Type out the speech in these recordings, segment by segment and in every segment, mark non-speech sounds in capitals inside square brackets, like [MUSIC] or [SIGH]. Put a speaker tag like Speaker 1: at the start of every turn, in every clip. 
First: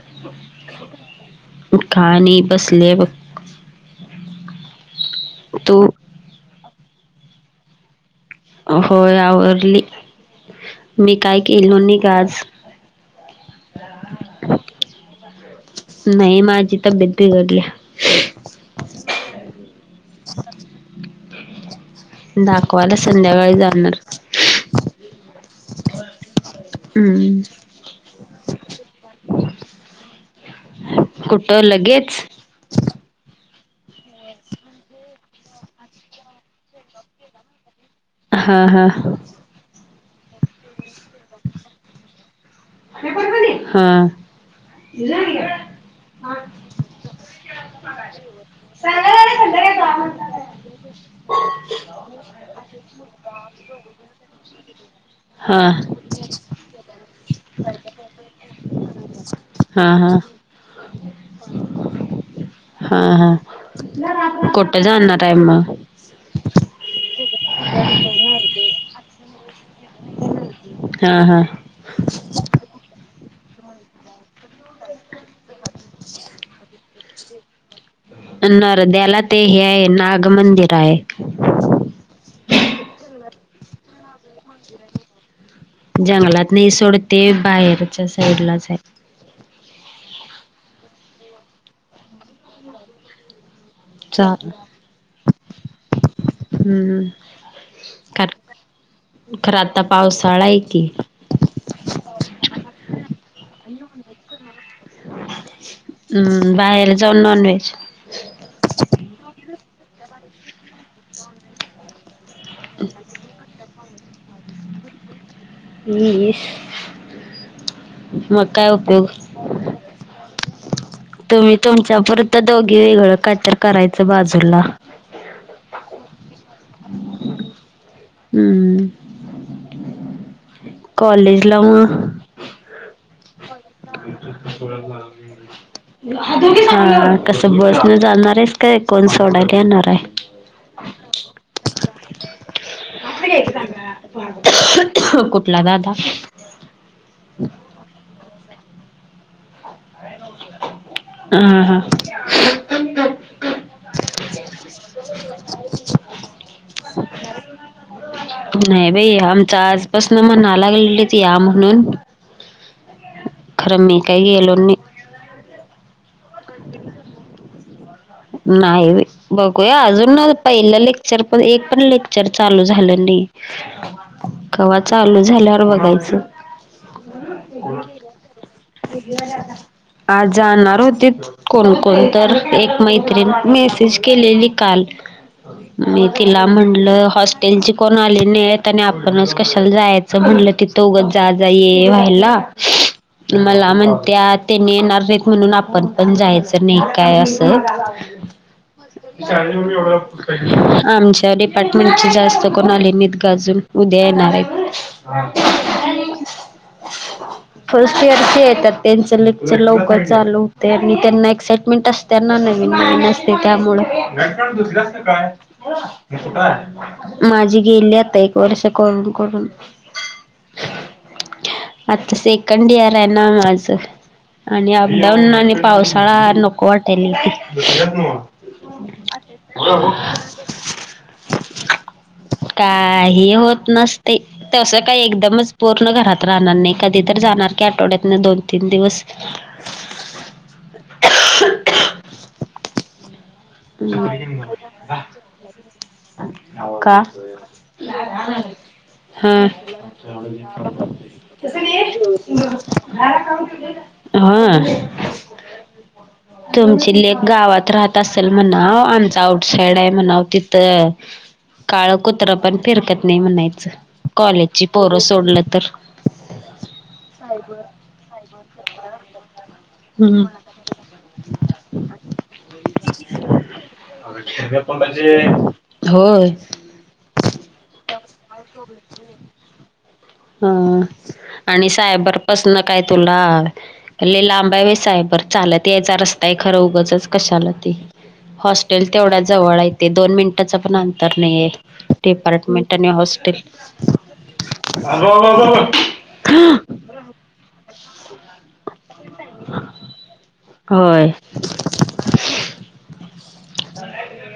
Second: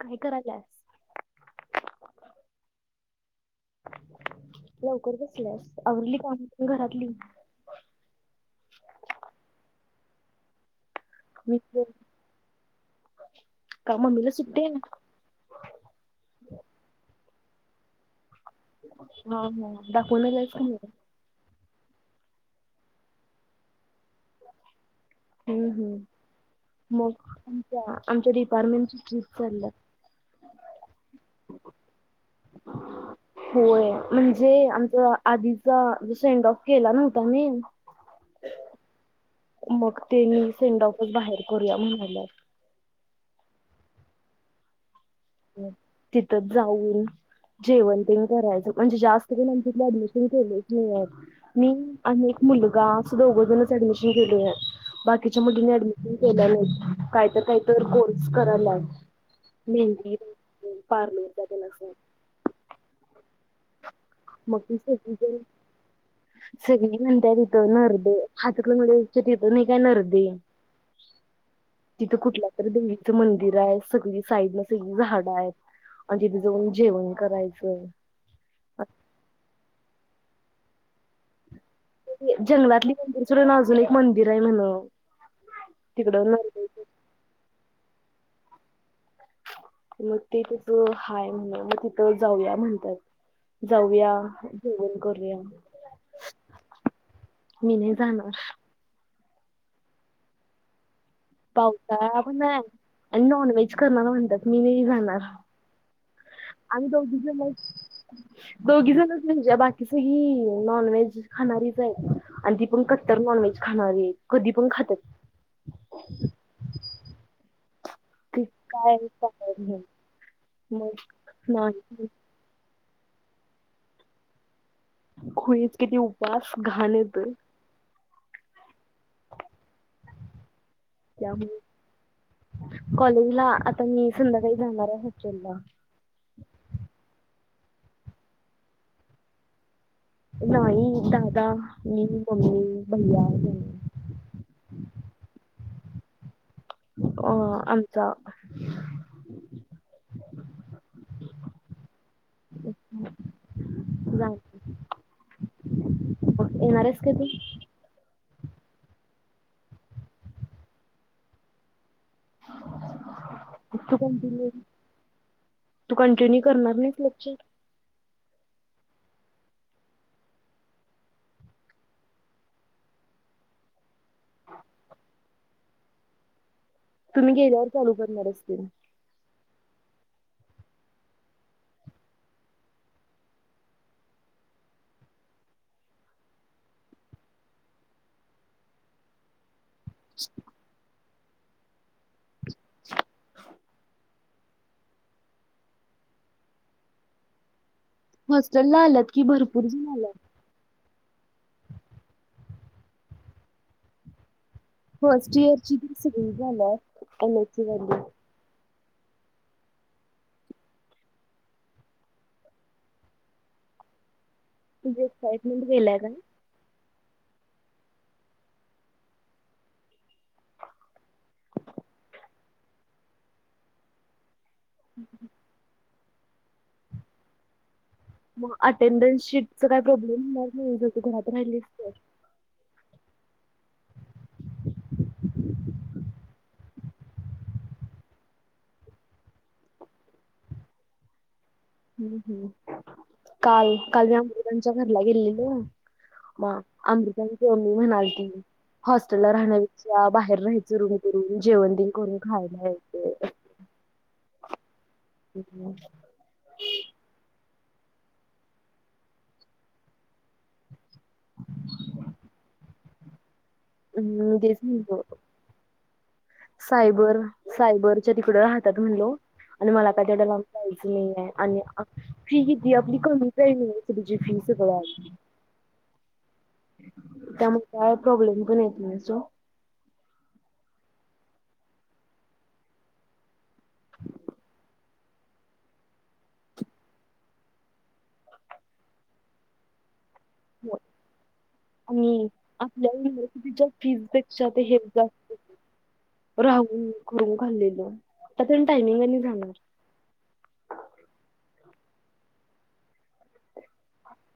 Speaker 1: काय कराल्यास
Speaker 2: काय नाही बसले बघ
Speaker 1: लवकर बसल्यास
Speaker 2: तू
Speaker 1: आवरली काम घरातली
Speaker 2: होय आवररली मी काय केलो नाइ ग आज
Speaker 1: का मम्मीला सुट्टी आहे
Speaker 2: नाही माझी तब्येत बिघडल्या
Speaker 1: हा हा दाखवून आलास का नाय
Speaker 2: दाखवाला संध्याकाळी जाणार
Speaker 1: हम्म हम्म
Speaker 2: हम्म
Speaker 1: मग आ आमच्या डिपार्टमेंट चालं
Speaker 2: कुठं लगेच
Speaker 1: होय म्हणजे आमच आधीच जस एंड ऑफ केला नव्हता ने
Speaker 2: हा हा
Speaker 1: मग तेन्ही सेंडऑफच बाहेर करूया म्हणाल्यात
Speaker 2: हा
Speaker 1: तिथंच जाऊन जेवंन तेन करायचं म्हणजे जास्त पण आमच्या इथली ऍडमिशन केलेच नाहीत मी आणि मुलगा सुद्धा उघजूनच ऍडमिशन केले आहे बाकीच्या मुलींनी ऍडमिशन केलं नाही काय तर काहीत कोर्स कराल्यात
Speaker 2: हा हा
Speaker 1: पारलरचा पण आसेल
Speaker 2: हा हा
Speaker 1: मग
Speaker 2: कुठं जाणार आहे
Speaker 1: सगळीजन
Speaker 2: मग
Speaker 1: स म्हणत्या हित नरदे हातकणंगलेच्या तिथे नाही काय नरदे
Speaker 2: हा हा
Speaker 1: तिथं कुठल्या तर देवीचं मंदिर आहेत सगळी साईड न सगळी झाडं आहेत. आणि तिथ जाऊन जेवण करायचं
Speaker 2: नरद्याला ते हे आहे नाग मंदिर आहे
Speaker 1: जंगलातली मंदिर सोडून अजून एक मंदिर आहे म्हण तिकडं
Speaker 2: जंगलात नाही
Speaker 1: नरकाचं,
Speaker 2: सोडते बाहेरच्या साईड ला जाय
Speaker 1: मग ते तिथं हाय म्हण मग तिथं जाऊया म्हणतात जाऊया
Speaker 2: चा
Speaker 1: जेवन करूया
Speaker 2: हम्म
Speaker 1: मी नाही
Speaker 2: कार
Speaker 1: जाणार
Speaker 2: खरं आता पावसाळा आहे कि
Speaker 1: पावसाळा पण आणि नॉन व्हेज करणार म्हणतात मी वज जाणार
Speaker 2: हम्म
Speaker 1: आम्ही
Speaker 2: बाहेर जाऊन
Speaker 1: दोघी
Speaker 2: नॉन
Speaker 1: जणच
Speaker 2: वहेज
Speaker 1: दोघी जणच म्हणजे बाकी सगळी नॉनव्हेज खाणारीच आहेत आणि ती पण कट्टर नॉनव्हेज खा णारी आहेत, कधी पण खात्यात.
Speaker 2: वीस
Speaker 1: त काय विचारायचं नाही.
Speaker 2: तुम्ही तुमच्या पुरतं दोघी वेगळं कायतर करायचं बाजूला.
Speaker 1: खुळीच किती उ वास घाण येतोय.
Speaker 2: हम्म
Speaker 1: त्यामुळे
Speaker 2: कॉलेजला म
Speaker 1: कॉलेजला
Speaker 2: [UNINTELLIGIBLE]
Speaker 1: आता मी संध्याकाळी जाणार आहे हॉस्टेलला.
Speaker 2: बस न जाणार आहेस का, कोण सोडायला येणार आहे?
Speaker 1: नाही दादा, मी, मम्मी, भैया जाणार
Speaker 2: कुठं?
Speaker 1: ह आमचा
Speaker 2: हा हा
Speaker 1: [UNINTELLIGIBLE] येणार आहेस काय तु?
Speaker 2: नाही बाई, आमच आजपासनं म्हणा लागलेलीत या म्हणून
Speaker 1: तू
Speaker 2: खरं
Speaker 1: तू
Speaker 2: मी काय
Speaker 1: कंटिन्यू
Speaker 2: गेलो नाही.
Speaker 1: तू कंटिन्यू करणार नाहीस लेक्चर?
Speaker 2: नाही बाई, बघूया अजून पहिलं लेक्चर पण एक पण लेक्चर चालू झालं नाही. कवा चालू झाल्यावर बघायचं.
Speaker 1: तुम्ही गेल्यावर चालू करणार असतील.
Speaker 2: [UNINTELLIGIBLE] आज जाणार होती कोणकोण तर एक मैत्रिण मेसेज केलेली काल, मी तिला म्हटलं हॉस्टेलची कोण आले नाही आणि आपणच कशा ला जायचं म्हटलं तिथं जा जा ये व्हायला. मला म्हणत्या त्यांनी येणार नाहीत म्हणून आपण पण जायचं नाही काय असं,
Speaker 1: हॉस्टेलला आल्यात की भरपूर जण आल्यात.
Speaker 2: आमच्या डिपार्टमेंटची जास्त कोण आली नाहीत गं अजून, उद्या येणार आहेत.
Speaker 1: फर्स्ट इयरची तर सगळीच आल्यात एम एस सी वाली.
Speaker 2: फर्स्ट इअरची येत्यात. त्यांचं लेक्चर लवकर चालू होतंय आणि त्यांना एक्साइटमेंट अस त्या ना नवीन नवीन असते त्यामुळं.
Speaker 1: तुझी एक्साइटमेंट गेलाय काय?
Speaker 2: माझी गेली आता एक वर्ष करून करून आता सेकंड इयर आहे ना माझं, आणि अपडाऊन आणि पावसाळा नको वाटालय.
Speaker 1: मग अटेंडन्स शीटच काही प्रॉब्लेम होणार नाही जर तु घरात राहिलीस तर.
Speaker 2: काही होत नसतयं तसं काही एकदमच पूर्ण घरात राहणार नाही कधी तर जाणार की आठव ड्यातनं दोन तीन दिवस.
Speaker 1: हम् हम् काल काल मी अमृतांच्या घरला गेलेलो म
Speaker 2: का
Speaker 1: अमृतांची मम्मी म्हणालती, हॉस्टेलला
Speaker 2: हा
Speaker 1: राहण्यापेक्षा बाहेर राहायचं रुम करून, जेवण तेन करून खायला येतंय.
Speaker 2: हा तुमची लेक गावात राहत अस ल म्हणाव आमचं आउटसाइड आहे म्हणाव तिथं. काळं कुत्र पण फिरकत नाही म्हणाय च
Speaker 1: हम्म तेच
Speaker 2: कॉलेजची पोरं
Speaker 1: म्हणलो
Speaker 2: सोडलं तर.
Speaker 1: सायबर सायबरच्या तिकडं राहतात म्हणलो, आणि मला काय
Speaker 2: हम्म
Speaker 1: तेवढ्या लांब जायचं नाहीये, आणि फी किती हाय आपली कमीच आहे युनिव्हर्सिटीची फी सगळ्यात
Speaker 2: होय.
Speaker 1: त्यामुळे काय प्रॉब्लेम पण येत नाही सो
Speaker 2: हा आणि सायबरपसन काय तुला लय लांब आहे होय साय बर, चालत यायचा रस्ता आहे खरं उगचच कशाला ते हॉस्टेल तेवढ्या जवळ आहे ते दोन मिनं त्याच पण अंतर नाही आहे
Speaker 1: आणि
Speaker 2: डीपार्टमेंट आणि
Speaker 1: आपल्या
Speaker 2: हॉस्टेल.
Speaker 1: युनिव्हर्सिटीच्या फीज पेक्षा ते हे
Speaker 2: [UNINTELLIGIBLE]
Speaker 1: राहून करून खाल्लेलं आता त्यांत टायमिंग आणि रहाणार
Speaker 2: होय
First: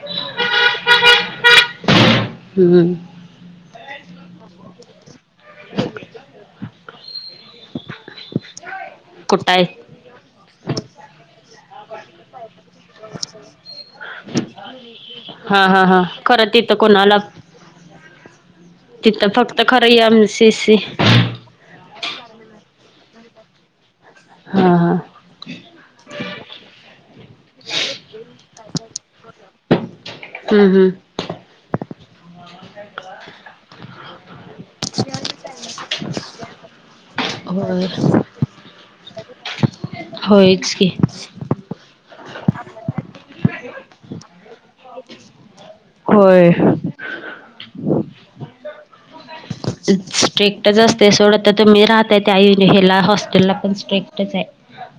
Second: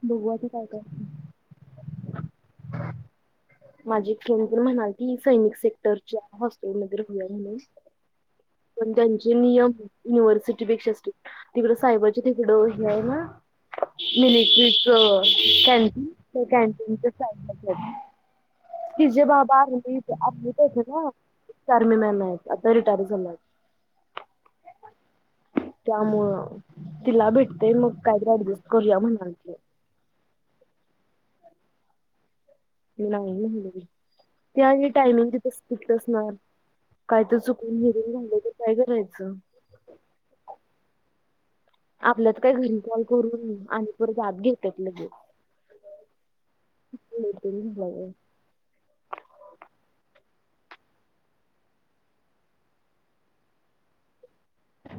Speaker 1: बघू आत्ता काय
Speaker 2: हम्म
Speaker 1: करायचं. माझी फ्रेंड पण म्हणालती सैनिक सेक्टरच्या हॉस्टेलमध्ये राहूया म्हणून. पण त्यांचे
Speaker 2: कुठं आहे
Speaker 1: नियम युनिव्हर्सिटीपेक्षा स्ट्रिक्ट तिकडे साय तिकडं हे आहे ना इलेक्ट्रिक
Speaker 2: हा हा हा
Speaker 1: कॅन्टीन त्या
Speaker 2: खरं तिथं
Speaker 1: कन्टीनच्या
Speaker 2: कोणाला
Speaker 1: साईड तिचे
Speaker 2: तिथं
Speaker 1: बाबा
Speaker 2: फक्त खरं एम सी
Speaker 1: आर्मीत
Speaker 2: सी
Speaker 1: होते ना आर्मी मॅन आता रिटायर झाल्यात
Speaker 2: हा हा
Speaker 1: त्यामुळं तिला भेटते मग काहीतरी ऍडजस्ट करूया म्हणालती
Speaker 2: हम्म हम्म
Speaker 1: मी नाही म्हंटल ते आणि टायमिंग तिथं काय तर चुकून
Speaker 2: होय
Speaker 1: धरून झालं तर काय करायचं?
Speaker 2: होयच की.
Speaker 1: आपल्यात काही घरी काल करून आणि परत आत घेतात लगेच
Speaker 2: होय
Speaker 1: हो
Speaker 2: स्ट्रिक्टच असते सोडं तर तुम्ही राहताय त्या हेला हॉस्टेलला पण स्ट्रिक्टच आहे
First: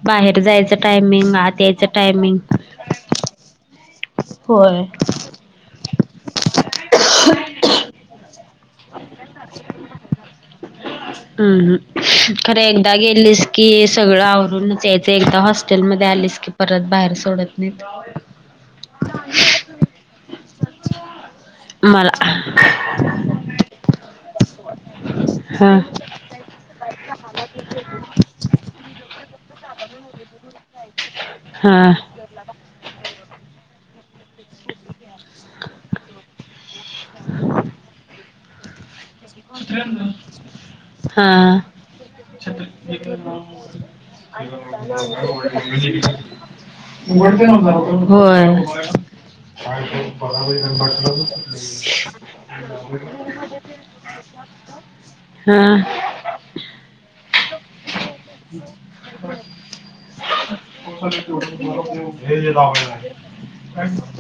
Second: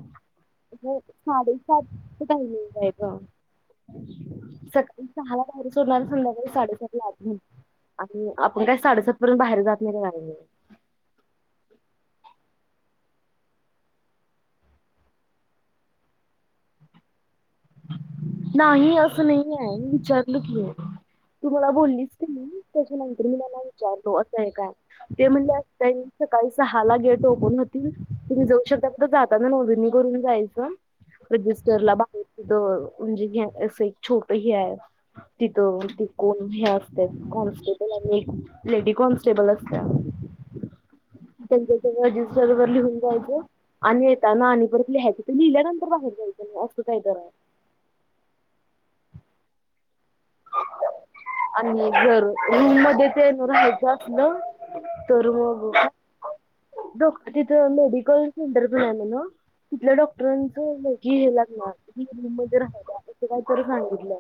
Speaker 2: बाहेर जायचं टायमिंग आत यायच
Speaker 1: साडेसातच
Speaker 2: टायमिंग
Speaker 1: आहे ग.
Speaker 2: होय.
Speaker 1: सकाळी सहाला बाहेर सोडणार संध्याकाळी साडे सात ला आत घेणार आणि आपण काय साडेसात पर्यंत बाहेर जात नाही का नाही
Speaker 2: हम्म खरं एकदा गेलीस की सगळं आवरूनच यायचं एकदा हॉस्टेल मध्ये आलीस की परत बाहेर सोडत नाहीत.
Speaker 1: नाही असं नाही आहे मी विचारलं कि तू मला बोललीस कनी त्याच्यानंतर मी त्यांना विचारलो अस आहे का ते म्हण
Speaker 2: हा
Speaker 1: सकाळी सहाला गेट ओपन होतील तुम्ही जाऊ शकता तर जाताना नोंदणी करून जाय
Speaker 2: हा
Speaker 1: रजिस्टरला म्हणजे अस एक छोट हि हाय तिथं त कोण हे असत कॉन्स्टेबल आणि एक लेडी कॉनस्टेबल
Speaker 2: [UNINTELLIGIBLE] हा
Speaker 1: त्यांच्याजवळ रजिस्टर वर लिहून जायचं. आणि येताना आणि परत लिहायचं ते लिहिल्यानंतर बाहेर जायचं नाही असं काही तर आहे.
Speaker 2: होय [UNINTELLIGIBLE]
Speaker 1: आणि जर रूम मध्ये तेन रहायचं अस ना तर मग
Speaker 2: हा.
Speaker 1: डॉक्टर तिथ लेडी सेंटर मिळालेल तिथल्या डॉक्टर की हे लागणारी रूम मध्ये राहाला असं काहीतरी सांगितलं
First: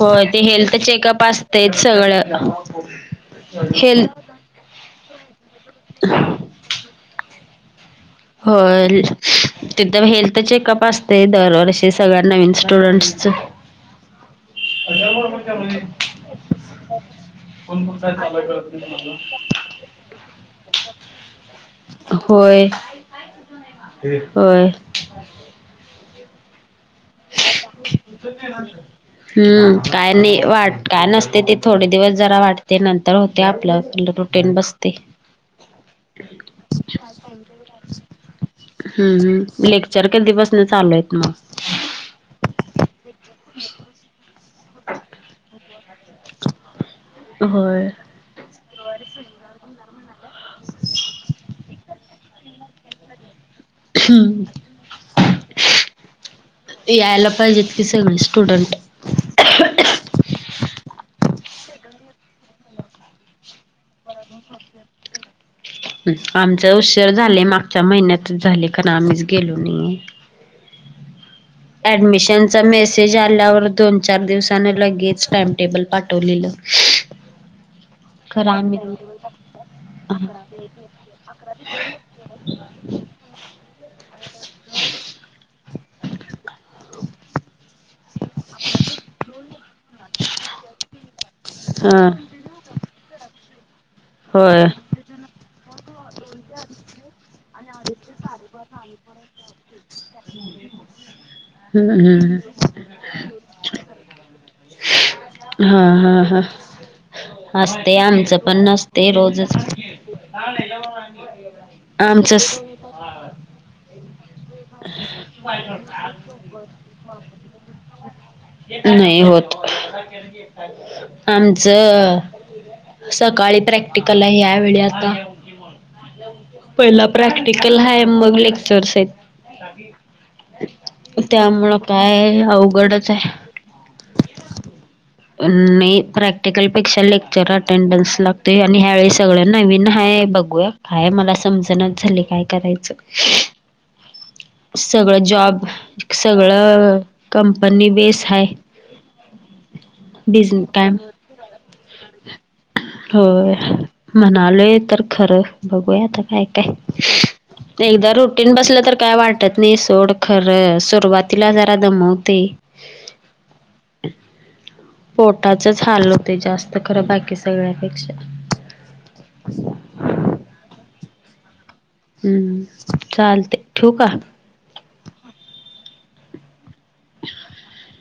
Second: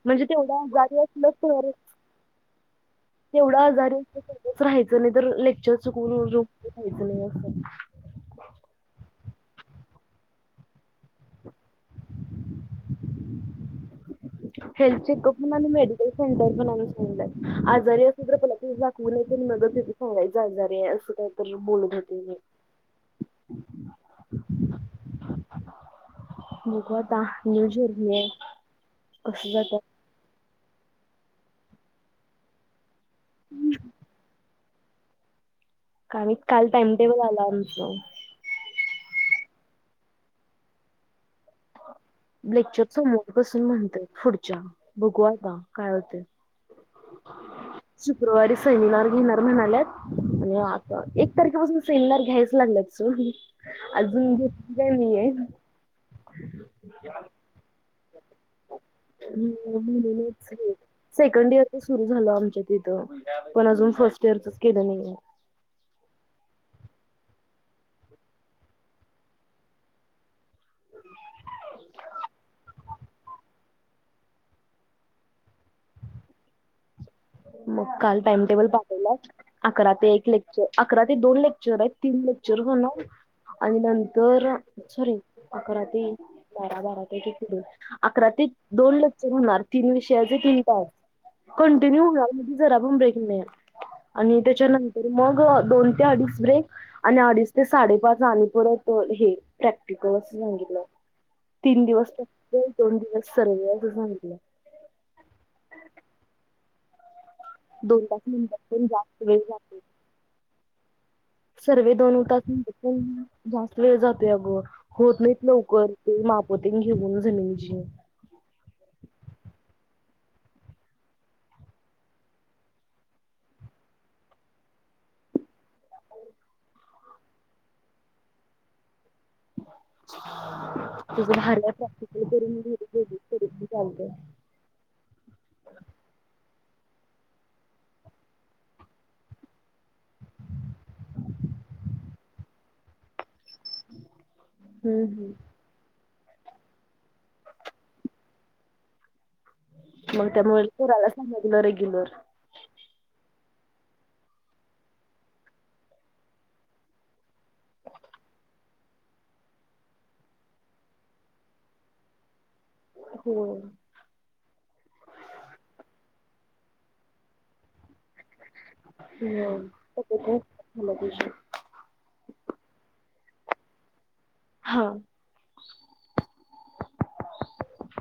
Speaker 2: होय
Speaker 1: म्हणजे
Speaker 2: ते
Speaker 1: तेवढ्या
Speaker 2: हेल्थ
Speaker 1: जा
Speaker 2: चेकअप असतेच सगळं
Speaker 1: तेवढा आजारी
Speaker 2: हेल्थ
Speaker 1: असेल तरच राहायचं नाही तर लेक्चर चुकवून रूम वर रहायचं नाही असं
Speaker 2: हो तिथं हेल्थ चेकअप असते दरवर्षी सगळ्या नवीन स्टुडंट्सच [INAUDIBLE]
Speaker 1: हेल्थ चेकअप पण आणि मेडिकल सेंटर पण सांग आजारी असल तर पहिला ते दाखवून यायचं मगच तिथे सांगायच आजार आहे असं काय तर बोलत होते
Speaker 2: होय होय
Speaker 1: बघू आता न्यू जर्नी आहे कसं
Speaker 2: हम्म
Speaker 1: जातं
Speaker 2: काय नाही वाट काय नसते ते थोडे दिवस जरा वाटते नंतर होते आपलं रुटीन बसतय
Speaker 1: आणि काल टाइमटेबल आला आमच
Speaker 2: हम्म लेक्चर कलीपसून चालूय आहेत मग
Speaker 1: लेक्चर समोर बसून म्हणतय पुढच्या बघूवा का काय होते
Speaker 2: हो
Speaker 1: शुक्रवारी शनिवार घेणार म्हणाल्यात आणि आता एक तारखेपासून सिननर घ्यायच लागला अजून घेत नाहीे
Speaker 2: यायला पाहिजे इतकीि स ना स्टुडंट
Speaker 1: सेकं इयर सुर झा आमच्याथ पण अजून फ तेरचच केलं नाही
Speaker 2: उशर झाले मागच्या महिन्यातच झाले कारण आम्हीच गेलो नाही ऍडमिशनचा मेसेज आल्यावर दोन चार दिवसान लगेच टाइमटेबल पाठवलेलं ह
Speaker 1: मग काल टाइमटेबल पाठवला अकरा ते एक लेक्चर अकरा ते दोन लेक्चर आहेत तीन चरकण अज दरा स अकरा ते बारा बारा पैकी पुढ अकरा ते दोन लक्ष होणार तीन विषयाचे तीन टास कंटिन्यू
Speaker 2: हा
Speaker 1: होणार ब
Speaker 2: होय
Speaker 1: त्याच्यांतर म दोन ते अडीच ब्रेक अडीच ते साडेपाच आले परत हे प्रॅक्टिकल असं सांगितलं तीन दिवस
Speaker 2: हम्म
Speaker 1: दोन दिवस सर्वे असं सांगितलं
Speaker 2: हा हा हा असते
Speaker 1: दोन तास
Speaker 2: आमचं
Speaker 1: म्हणतात
Speaker 2: पण नसते
Speaker 1: जास्त वेळ
Speaker 2: रोजच
Speaker 1: जातो सर्वे दोनो त
Speaker 2: आमचंच
Speaker 1: वेळ जातोय अगं होत नाहीत लवकर ते मापोते घेऊन जमिनीची
Speaker 2: नाही होत आमचं सकाळी प्रॅक्टिकल आहे यावेेळी आता पहिला प्रॅक्टिकल हा मग लेक्चर्स आहेत
Speaker 1: तुझं बाहेरला
Speaker 2: त्यामुळं
Speaker 1: प्रॅक्टिकल
Speaker 2: काय
Speaker 1: करून घरी घे
Speaker 2: अवघडच आहे
Speaker 1: कर चाल
Speaker 2: नाही प्रॅक्टिकल ेक्षा लेक्चर अटेंडन्स लागतोय आणि ह्यावेळी सगळं नवीन हा बघूया काय मला समजणाच झाले काय करायचं
Speaker 1: हम्म
Speaker 2: सगळं
Speaker 1: हम्म
Speaker 2: जॉब सगळं कंपनी बेस ह
Speaker 1: मग त्यामुळे कराला सांगितलं रेग्युलर
Speaker 2: होय म्हणालोय तर खरं बघूयाता काय काय एकदा रुटीन बसलं तर काय वाटत नाही सोड खरं सुरुवातीला जरा दमवते
Speaker 1: हो
Speaker 2: पोटाचच हाल होते जास्त खरं बाकी सगळ्यापेक्षा
Speaker 1: हम् खूप लगे
Speaker 2: हम्म चालते ठू का
Speaker 1: हा
Speaker 2: [INAUDIBLE]